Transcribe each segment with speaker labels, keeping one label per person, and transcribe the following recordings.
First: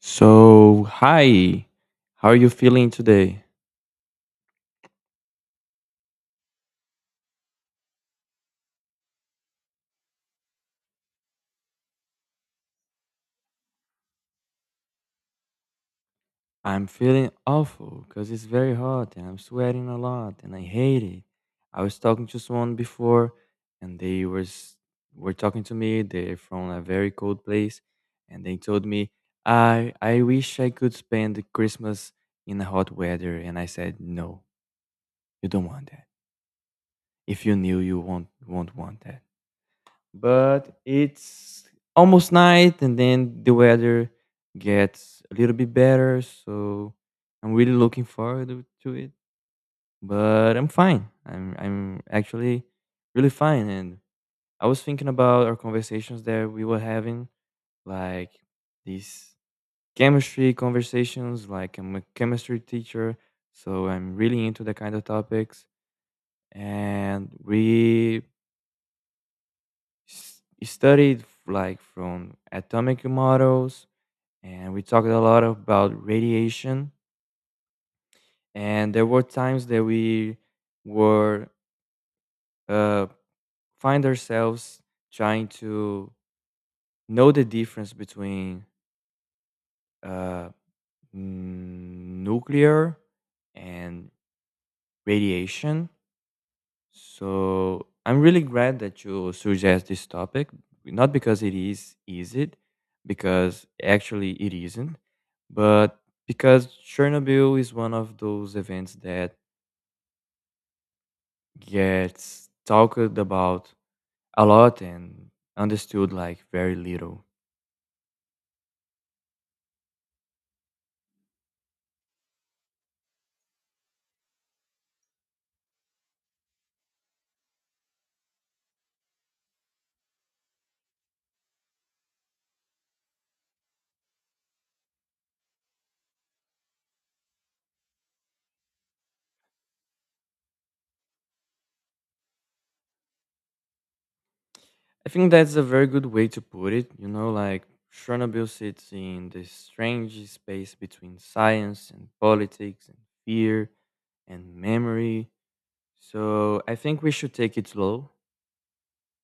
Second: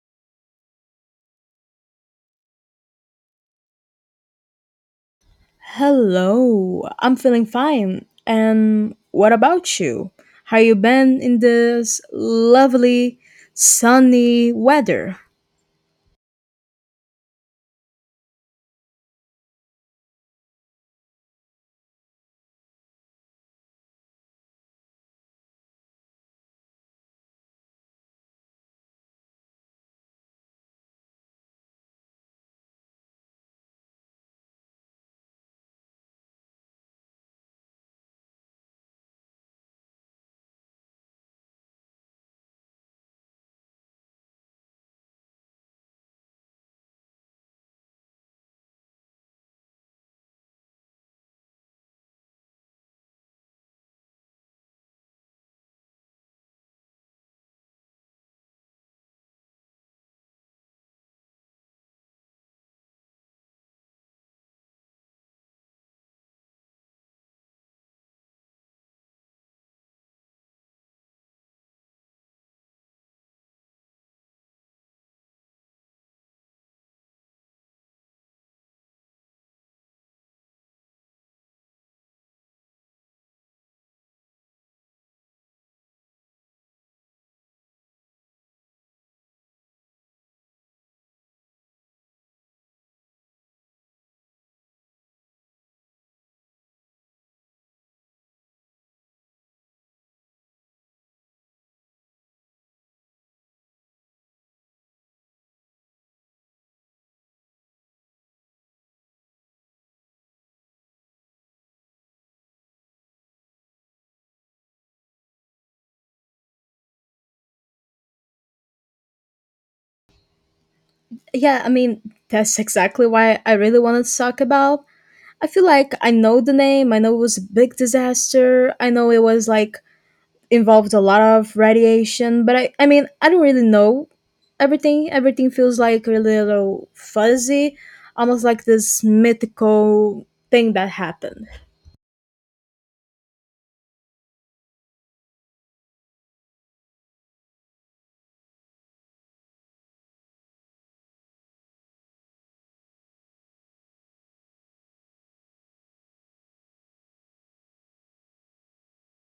Speaker 1: So, hi, how are you feeling today?
Speaker 2: Hello, I'm feeling fine. And what about you? How you been in this lovely sunny weather?
Speaker 1: I'm feeling awful because it's very hot and I'm sweating a lot and I hate it. I was talking to someone before and were talking to me. They're from a very cold place and they told me, I wish I could spend the Christmas in the hot weather. And I said, no, you don't want that. If you knew, you won't want that. But it's almost night and then the weather gets a little bit better, so I'm really looking forward to it. But I'm fine, I'm actually really fine. And I was thinking about our conversations that we were having, like these chemistry conversations. Like I'm a chemistry teacher, so I'm really into the kind of topics. And we studied like from atomic models, and we talked a lot about radiation. And there were times that we were, uh, find ourselves trying to know the difference between uh, nuclear and radiation. So I'm really glad that you suggest this topic, not because it is easy, because actually it isn't, but because Chernobyl is one of those events that gets talked about a lot and understood like very little.
Speaker 2: Yeah, that's exactly why I really wanted to talk about. I feel like I know the name, I know it was a big disaster, I know it was like involved a lot of radiation, but I don't really know everything. Everything feels like a little fuzzy, almost like this mythical thing that happened.
Speaker 1: I think that's a very good way to put it. You know, like Chernobyl sits in this strange space between science and politics and fear and memory. So I think we should take it slow.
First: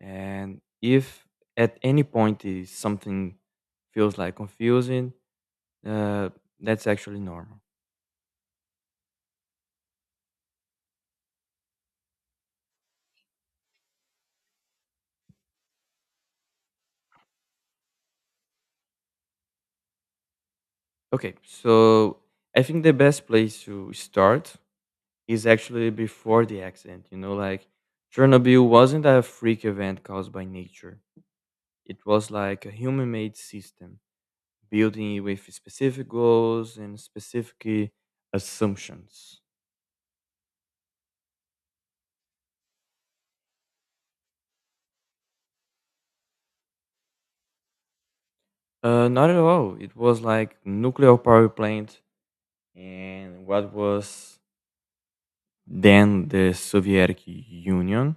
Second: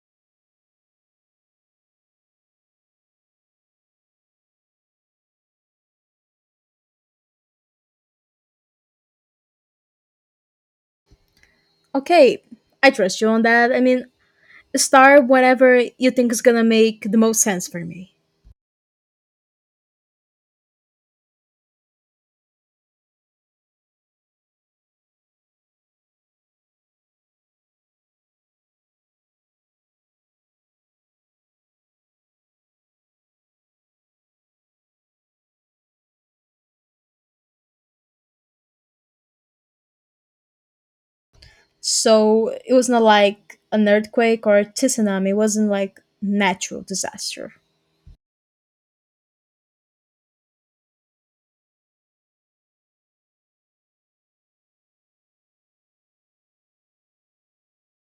Speaker 1: And if at any point is something feels like confusing, uh, that's actually normal.
Speaker 2: Okay, I trust you on that. I mean, start whatever you think is gonna make the most sense for me.
Speaker 1: Okay, so I think the best place to start is actually before the accident. You know, like Chernobyl wasn't a freak event caused by nature. It was like a human-made system, building with specific goals and specific assumptions.
Speaker 2: So it was not like an earthquake or a tsunami. It wasn't like natural disaster.
Speaker 1: Not at all. It was like nuclear power plant, and what was then the Soviet Union.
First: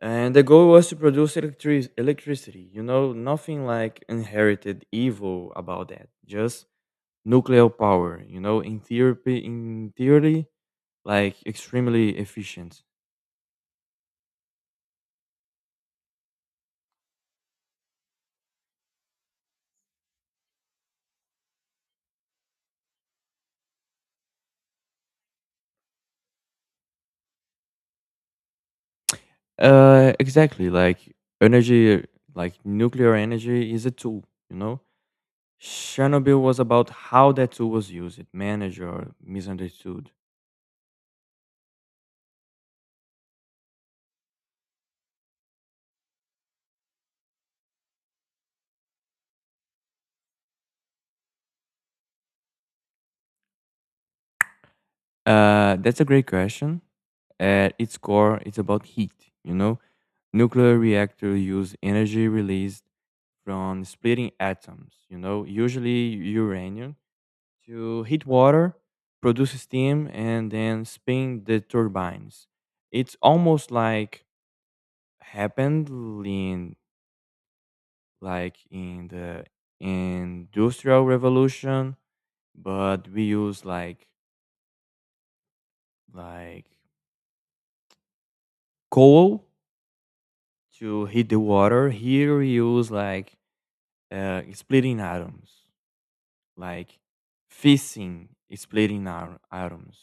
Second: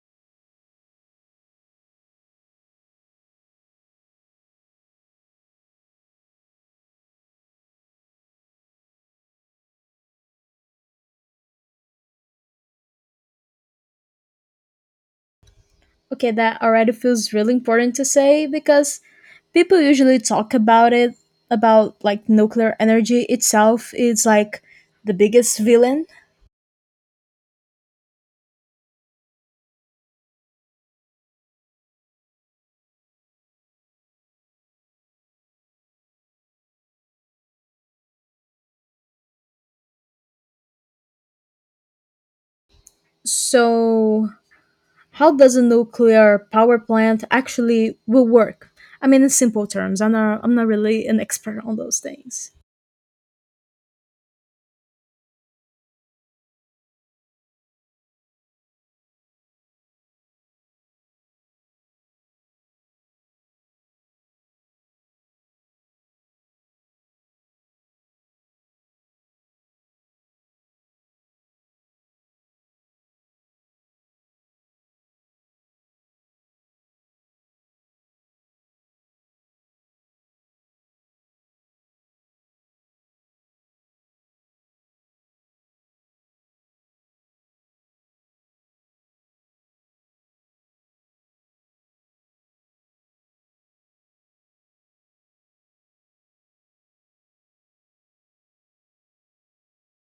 Speaker 1: And the goal was to produce electricity. You know, nothing like inherited evil about that. Just nuclear power. You know, in theory, like extremely efficient.
Speaker 2: Okay, that already feels really important to say because people usually talk about it about like nuclear energy itself is like the biggest villain.
Speaker 1: Exactly. Like energy, like nuclear energy is a tool. You know, Chernobyl was about how that tool was used, managed, or misunderstood.
Speaker 2: So how does a nuclear power plant actually will work? I mean, in simple terms, I'm not really an expert on those things.
Speaker 1: That's a great question. At its core, it's about heat. You know, nuclear reactors use energy released from splitting atoms. You know, usually uranium, to heat water, produce steam, and then spin the turbines. It's almost like happened in in the industrial revolution, but we use like coal to heat the water. Here we use splitting atoms, like fissing, splitting atoms,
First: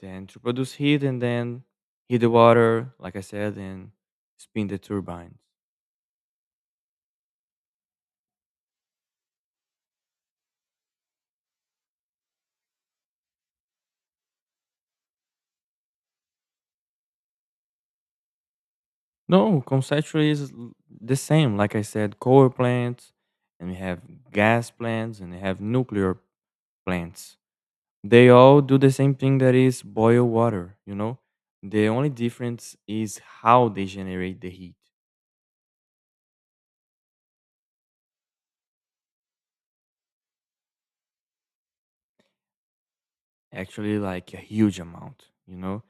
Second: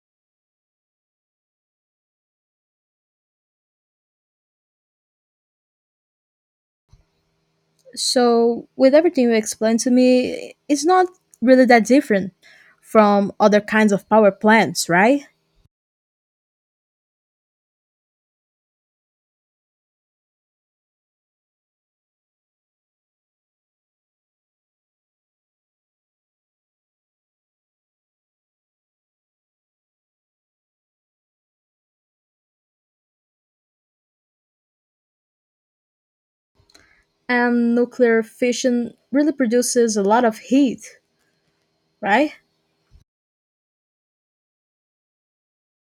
Speaker 1: then to produce heat and then heat the water, like I said, and spin the turbines.
Speaker 2: So with everything you explained to me, it's not really that different from other kinds of power plants, right?
Speaker 1: No, the same. Like I said, coal plants, and we have gas plants, and we have nuclear plants. They all do the same thing, that is boil water, you know? The only difference is how they generate the heat.
Speaker 2: And nuclear fission really produces a lot of heat, right?
Speaker 1: Actually, like a huge amount, you know?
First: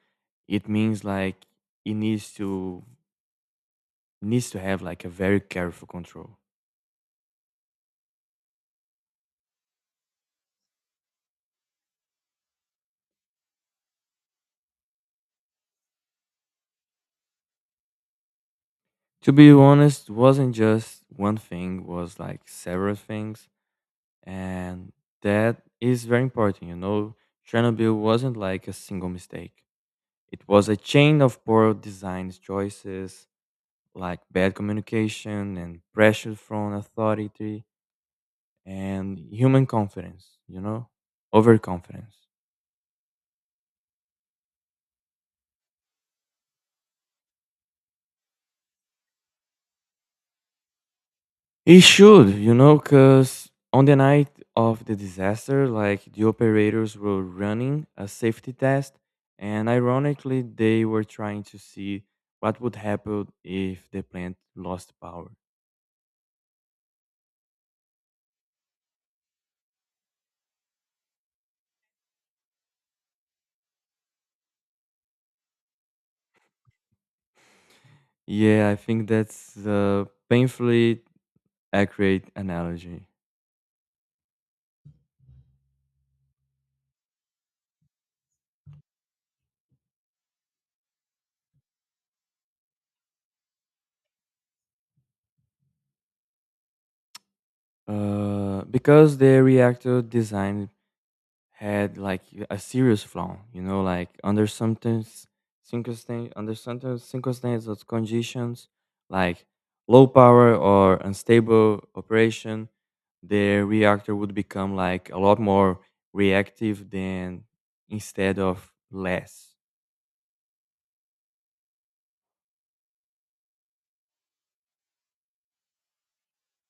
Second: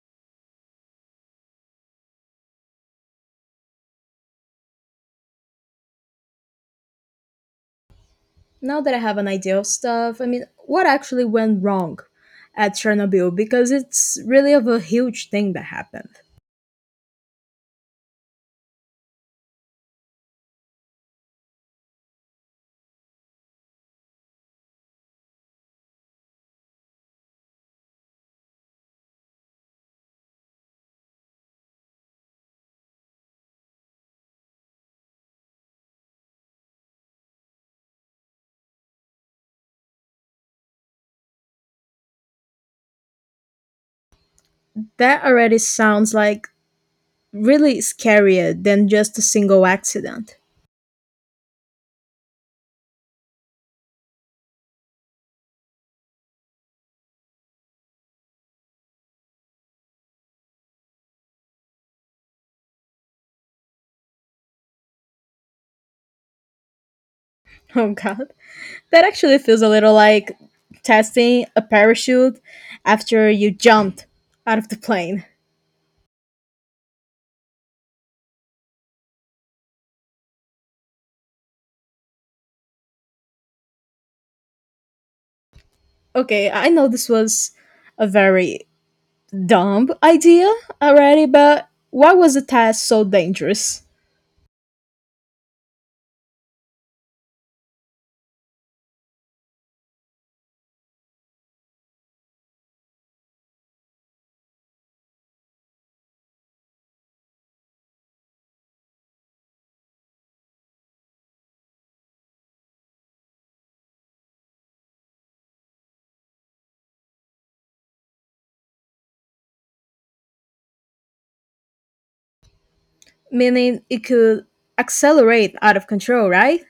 Speaker 1: It means like it needs to have like a very careful control.
Speaker 2: Now that I have an idea of stuff, I mean, what actually went wrong at Chernobyl? Because it's really of a huge thing that happened.
Speaker 1: To be honest, wasn't just one thing, was like several things. And that is very important, you know? Chernobyl wasn't like a single mistake. It was a chain of poor design choices, like bad communication and pressure from authority and human confidence, you know, overconfidence.
Speaker 2: That already sounds like really scarier than just a single accident.
Speaker 1: It should, you know, because on the night of the disaster, like the operators were running a safety test, and ironically, they were trying to see what would happen if the plant lost power.
Speaker 2: Oh god. That actually feels a little like testing a parachute after you jumped out of the plane.
Speaker 1: Yeah, I think that's a painfully accurate analogy.
Speaker 2: Okay, I know this was a very dumb idea already, but why was the test so dangerous?
Speaker 1: Because the reactor design had like a serious flaw, you know, like under certain circumstances or conditions, like low power or unstable operation, the reactor would become like a lot more reactive than instead of less.
Speaker 2: Meaning it could accelerate out of control, right?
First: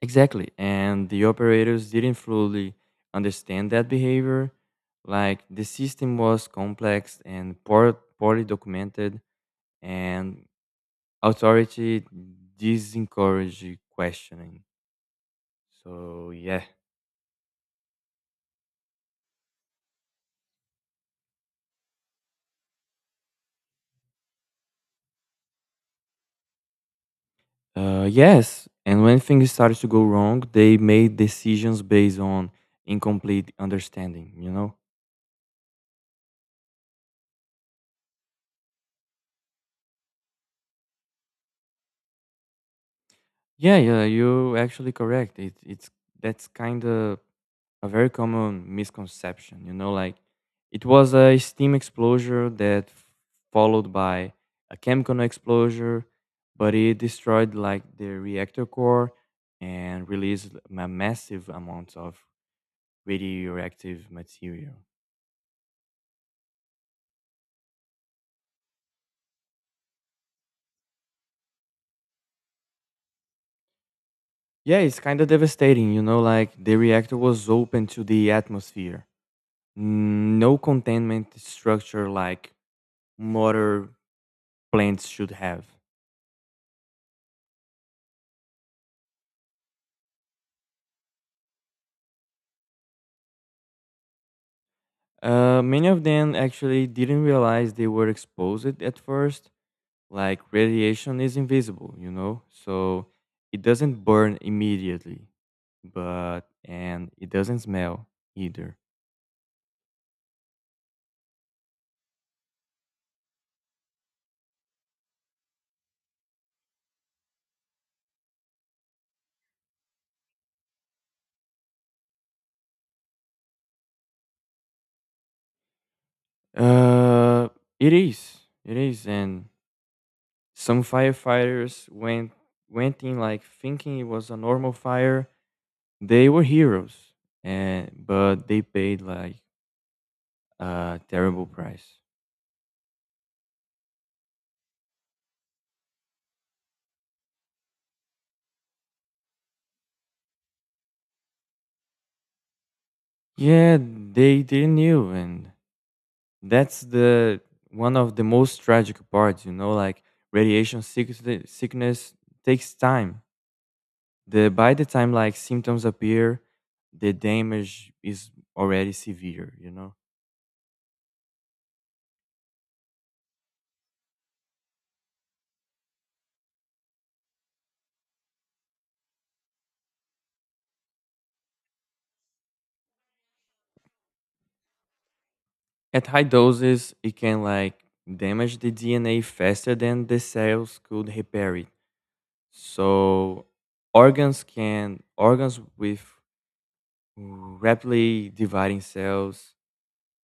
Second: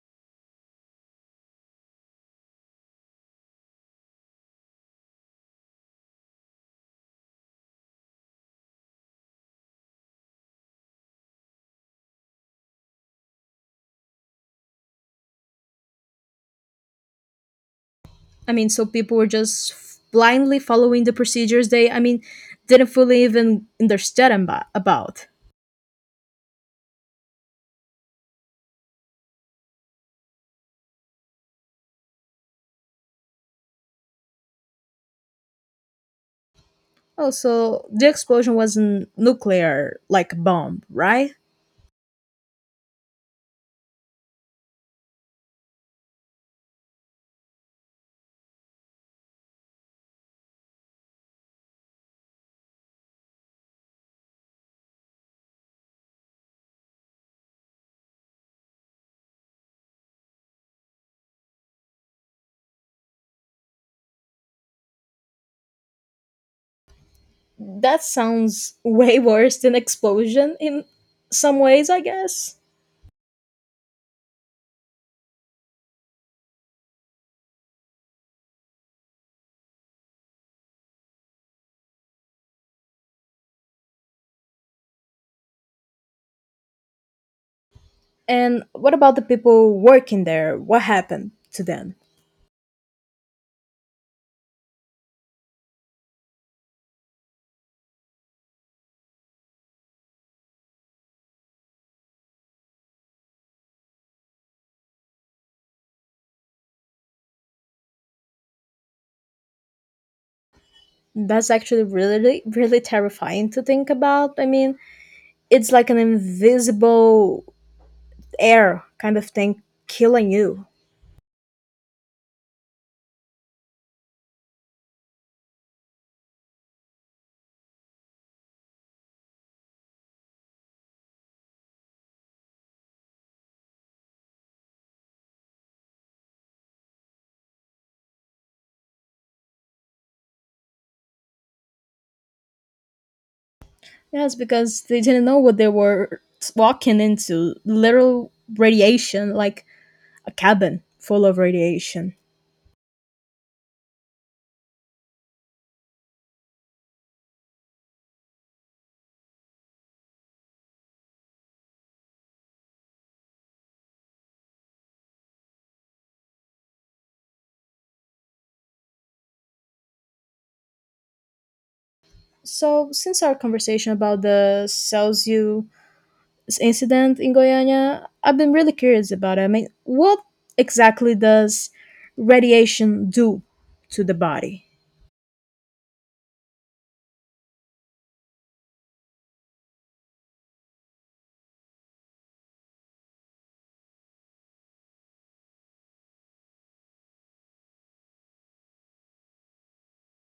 Speaker 1: Exactly. And the operators didn't fully understand that behavior. Like the system was complex and poorly documented, and authority disencourage questioning. So yeah.
Speaker 2: I mean, so people were just blindly following the procedures they, I mean, didn't fully even understand about.
Speaker 1: Yes, and when things started to go wrong, they made decisions based on incomplete understanding. You know.
Speaker 2: Oh, so the explosion wasn't nuclear, like a bomb, right?
Speaker 1: Yeah, yeah, you're actually correct. It, it's that's kind of a very common misconception. You know, like it was a steam explosion that followed by a chemical explosion, but it destroyed like the reactor core and released a massive amount of radioactive material.
Speaker 2: That sounds way worse than explosion in some ways, I guess.
Speaker 1: Yeah, it's kind of devastating. You know, like the reactor was open to the atmosphere. No containment structure like motor plants should have.
Speaker 2: And what about the people working there? What happened to them?
Speaker 1: Many of them actually didn't realize they were exposed at first. Like radiation is invisible, you know, so it doesn't burn immediately, but and it doesn't smell either.
Speaker 2: That's actually really, really terrifying to think about. I mean, it's like an invisible air kind of thing killing you.
Speaker 1: Uh, it is, it is, and some firefighters went in like thinking it was a normal fire. They were heroes, and but they paid like a terrible price.
Speaker 2: Yes, because they didn't know what they were walking into literal radiation, like a cabin full of radiation.
Speaker 1: Yeah, they didn't knew. And that's the one of the most tragic parts, you know, like radiation sickness takes time. The By the time like symptoms appear, the damage is already severe, you know.
Speaker 2: So, since our conversation about the Celsius incident in Goiânia, I've been really curious about it. I mean, what exactly does radiation do to the body?
Speaker 1: At high doses, it can like damage the DNA faster than the cells could repair it. So organs with rapidly dividing cells,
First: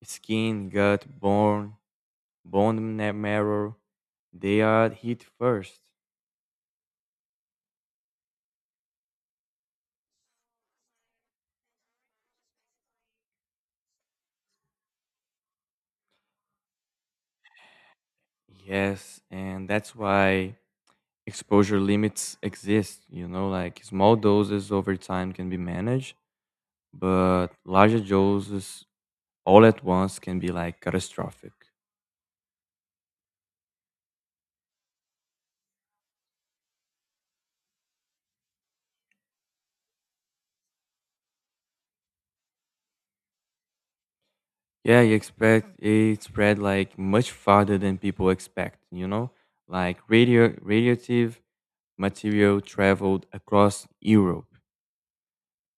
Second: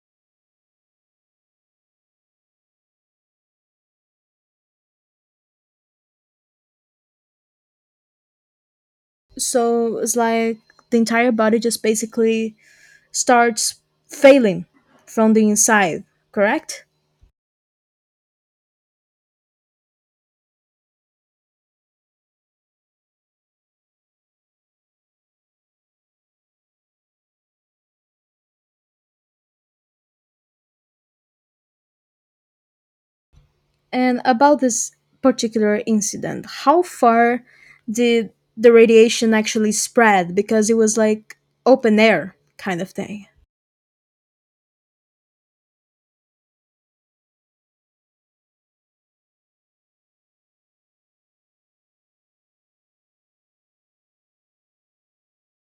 Speaker 1: skin, gut, bone marrow, they are hit first.
Speaker 2: So, it's like the entire body just basically starts failing from the inside, correct?
Speaker 1: Yes, and that's why exposure limits exist. You know, like small doses over time can be managed, but larger doses all at once can be like catastrophic.
Speaker 2: And about this particular incident, how far did the radiation actually spread? Because it was like open air kind of thing.
Speaker 1: Yeah, you expect it spread like much farther than people expect, you know? Like radioactive material traveled across Europe.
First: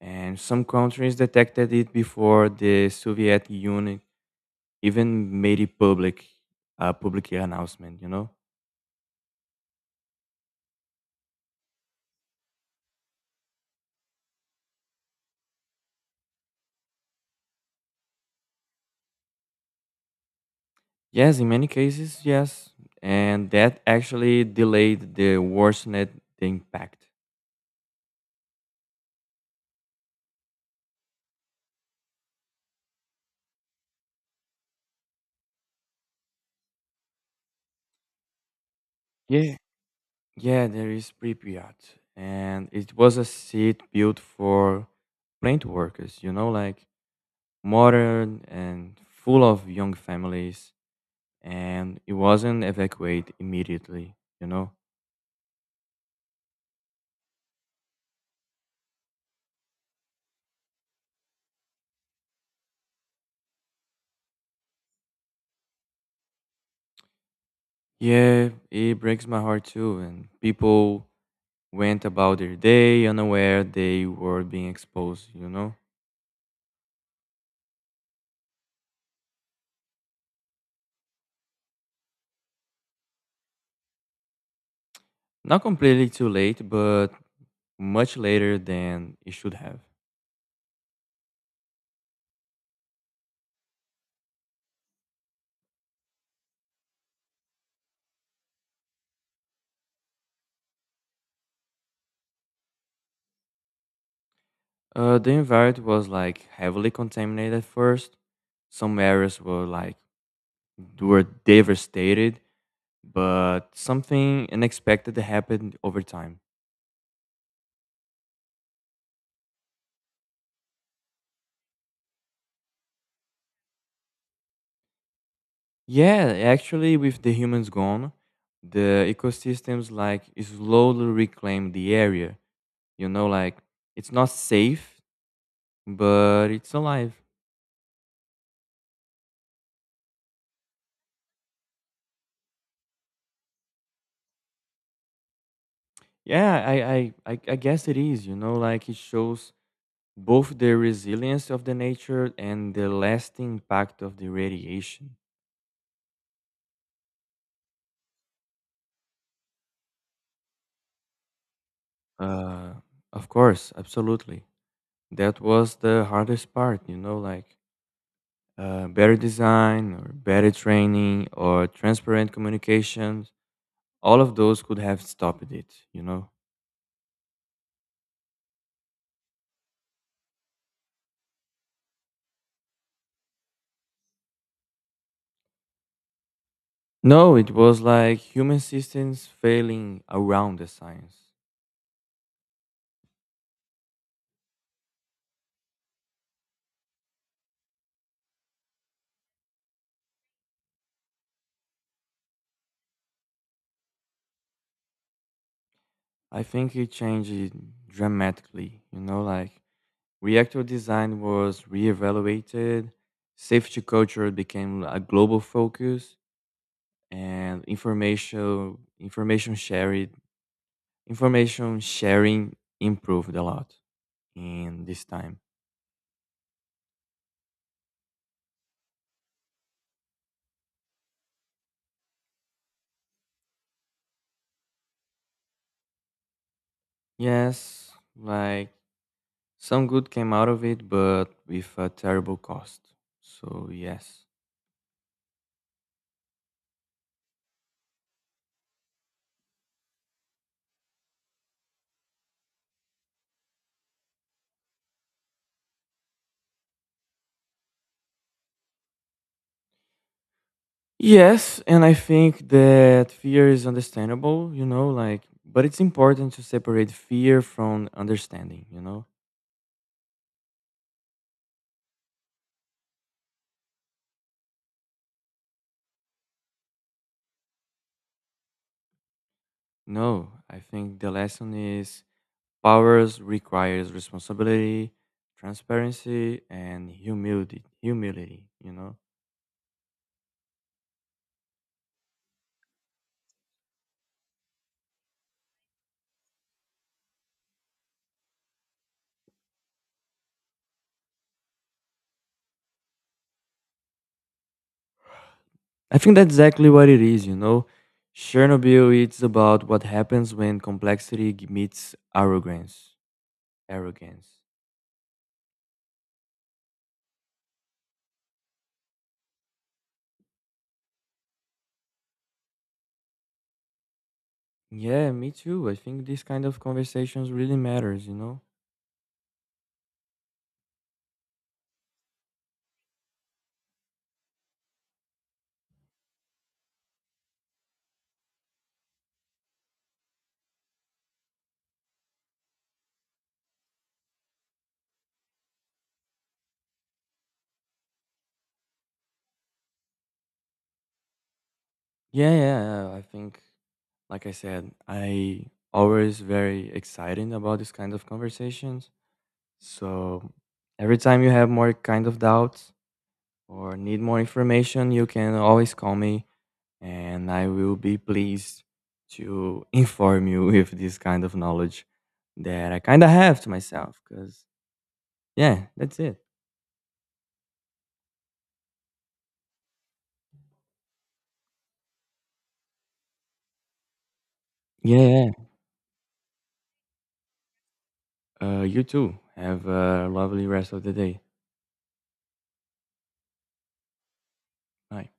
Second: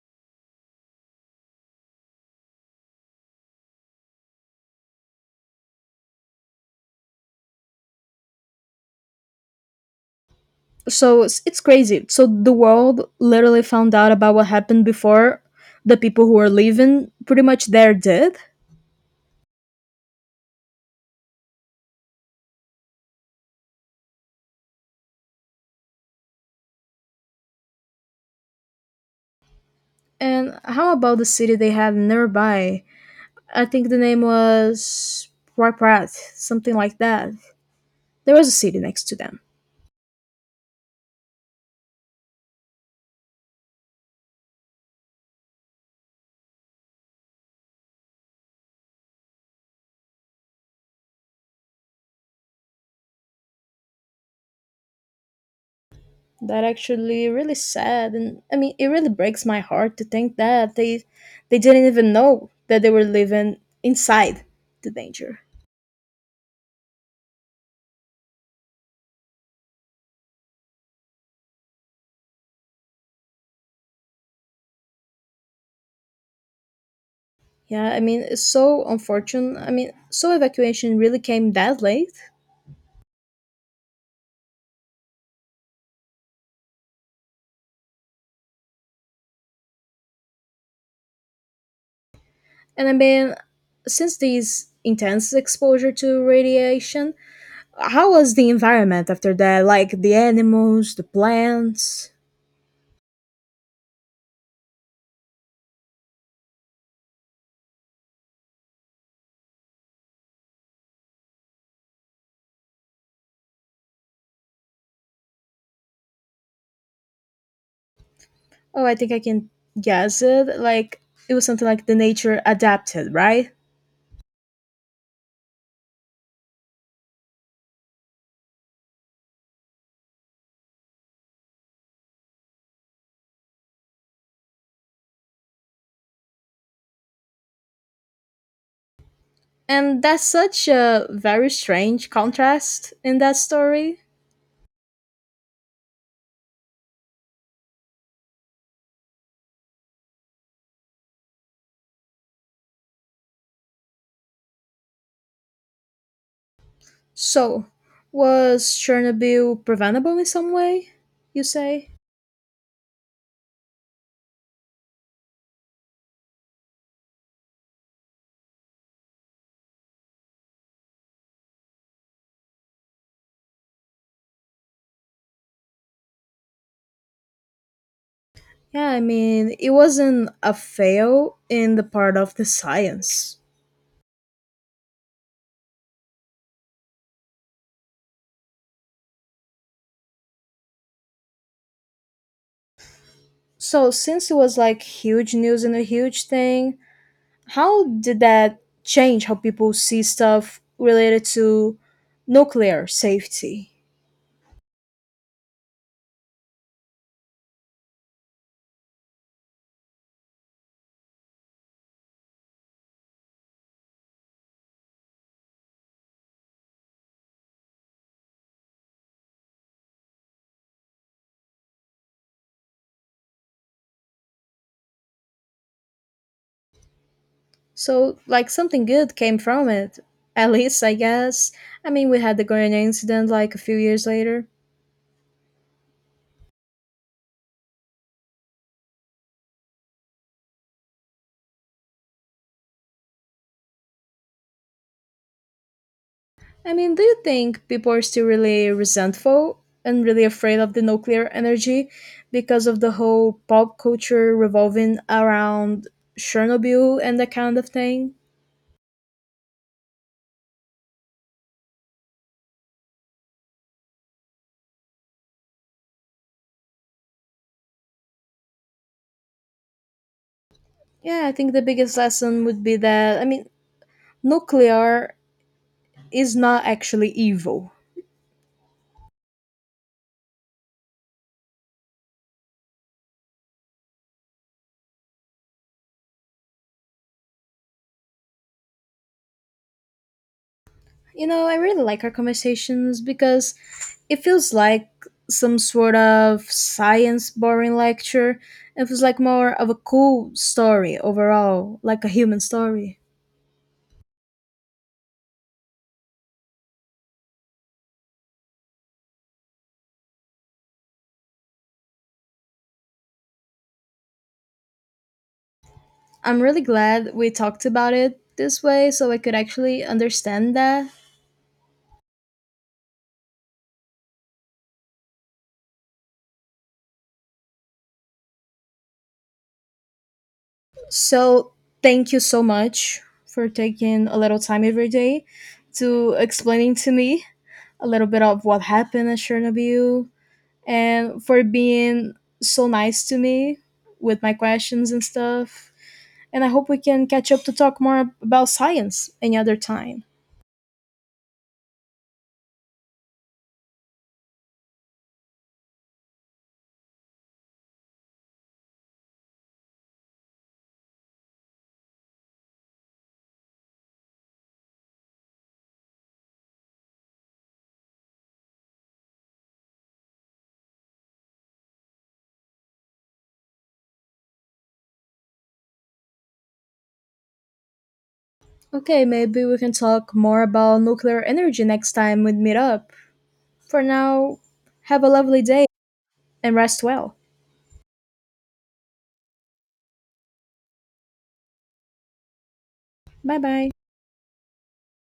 Speaker 1: And some countries detected it before the Soviet Union even made it public, a public announcement, you know?
Speaker 2: So it's crazy. So the world literally found out about what happened before the people who were living pretty much there did.
Speaker 1: Yes, in many cases, yes. And that actually delayed the worsened the impact.
Speaker 2: And how about the city they have nearby? I think the name was Pripyat, something like that. There was a city next to them.
Speaker 1: Yeah, yeah, there is Pripyat. And it was a seat built for plant workers, you know, like modern and full of young families. And it wasn't evacuated immediately, you know?
Speaker 2: That actually really sad, and I mean it really breaks my heart to think that they didn't even know that they were living inside the danger.
Speaker 1: Yeah, it breaks my heart too. And people went about their day unaware they were being exposed, you know?
Speaker 2: Yeah, I mean it's so unfortunate. I mean, so evacuation really came that late.
Speaker 1: Not completely too late, but much later than it should have.
Speaker 2: And I mean, since these intense exposure to radiation, how was the environment after that? Like the animals, the plants.
Speaker 1: The environment was like heavily contaminated at first. Some areas were devastated, but something unexpected happened over time.
Speaker 2: Oh, I think I can guess it. Like it was something like the nature adapted, right?
Speaker 1: Yeah, actually, with the humans gone, the ecosystems like slowly reclaim the area. You know, like it's not safe, but it's alive.
Speaker 2: And that's such a very strange contrast in that story.
Speaker 1: Yeah, I guess it is. You know, like it shows both the resilience of the nature and the lasting impact of the radiation.
Speaker 2: So, was Chernobyl preventable in some way, you say?
Speaker 1: Uh, of course, absolutely. That was the hardest part. You know, like better design or better training or transparent communications. All of those could have stopped it. You know.
Speaker 2: Yeah, I mean, it wasn't a fail in the part of the science.
Speaker 1: No, it was like human systems failing around the science.
Speaker 2: So, since it was like huge news and a huge thing, how did that change how people see stuff related to nuclear safety?
Speaker 1: I think it changed dramatically. You know, like reactor design was reevaluated, safety culture became a global focus, and information sharing improved a lot in this time.
Speaker 2: So, like, something good came from it. At least, I guess. I mean, we had the Guyana incident like a few years later.
Speaker 1: Yes, like some good came out of it, but with a terrible cost. So yes.
Speaker 2: I mean, do you think people are still really resentful and really afraid of the nuclear energy because of the whole pop culture revolving around Chernobyl and that kind of thing?
Speaker 1: Yes, and I think that fear is understandable, you know, like, but it's important to separate fear from understanding, you know?
Speaker 2: Yeah, I think the biggest lesson would be that, I mean, nuclear is not actually evil.
Speaker 1: No, I think the lesson is powers requires responsibility, transparency, and humility, you know?
Speaker 2: You know, I really like our conversations because it feels like some sort of science boring lecture. It feels like more of a cool story overall, like a human story.
Speaker 1: I think that's exactly what it is, you know? Chernobyl, it's about what happens when complexity meets arrogance. Arrogance.
Speaker 2: I'm really glad we talked about it this way so I could actually understand that.
Speaker 1: Yeah, me too. I think these kind of conversations really matters, you know?
Speaker 2: So, thank you so much for taking a little time every day to explaining to me a little bit of what happened at Chernobyl and for being so nice to me with my questions and stuff. And I hope we can catch up to talk more about science any other time.
Speaker 1: Yeah, yeah, yeah. I think, like I said, I always very excited about this kind of conversations. So every time you have more kind of doubts or need more information, you can always call me, and I will be pleased to inform you with this kind of knowledge that I kind of have to myself. Cause yeah, that's it.
Speaker 2: Okay, maybe we can talk more about nuclear energy next time we meet up. For now,
Speaker 1: Yeah,
Speaker 2: have a
Speaker 1: yeah.
Speaker 2: lovely day and rest well.
Speaker 1: You too. Have a lovely rest of the day.
Speaker 2: Bye bye.
Speaker 1: Bye.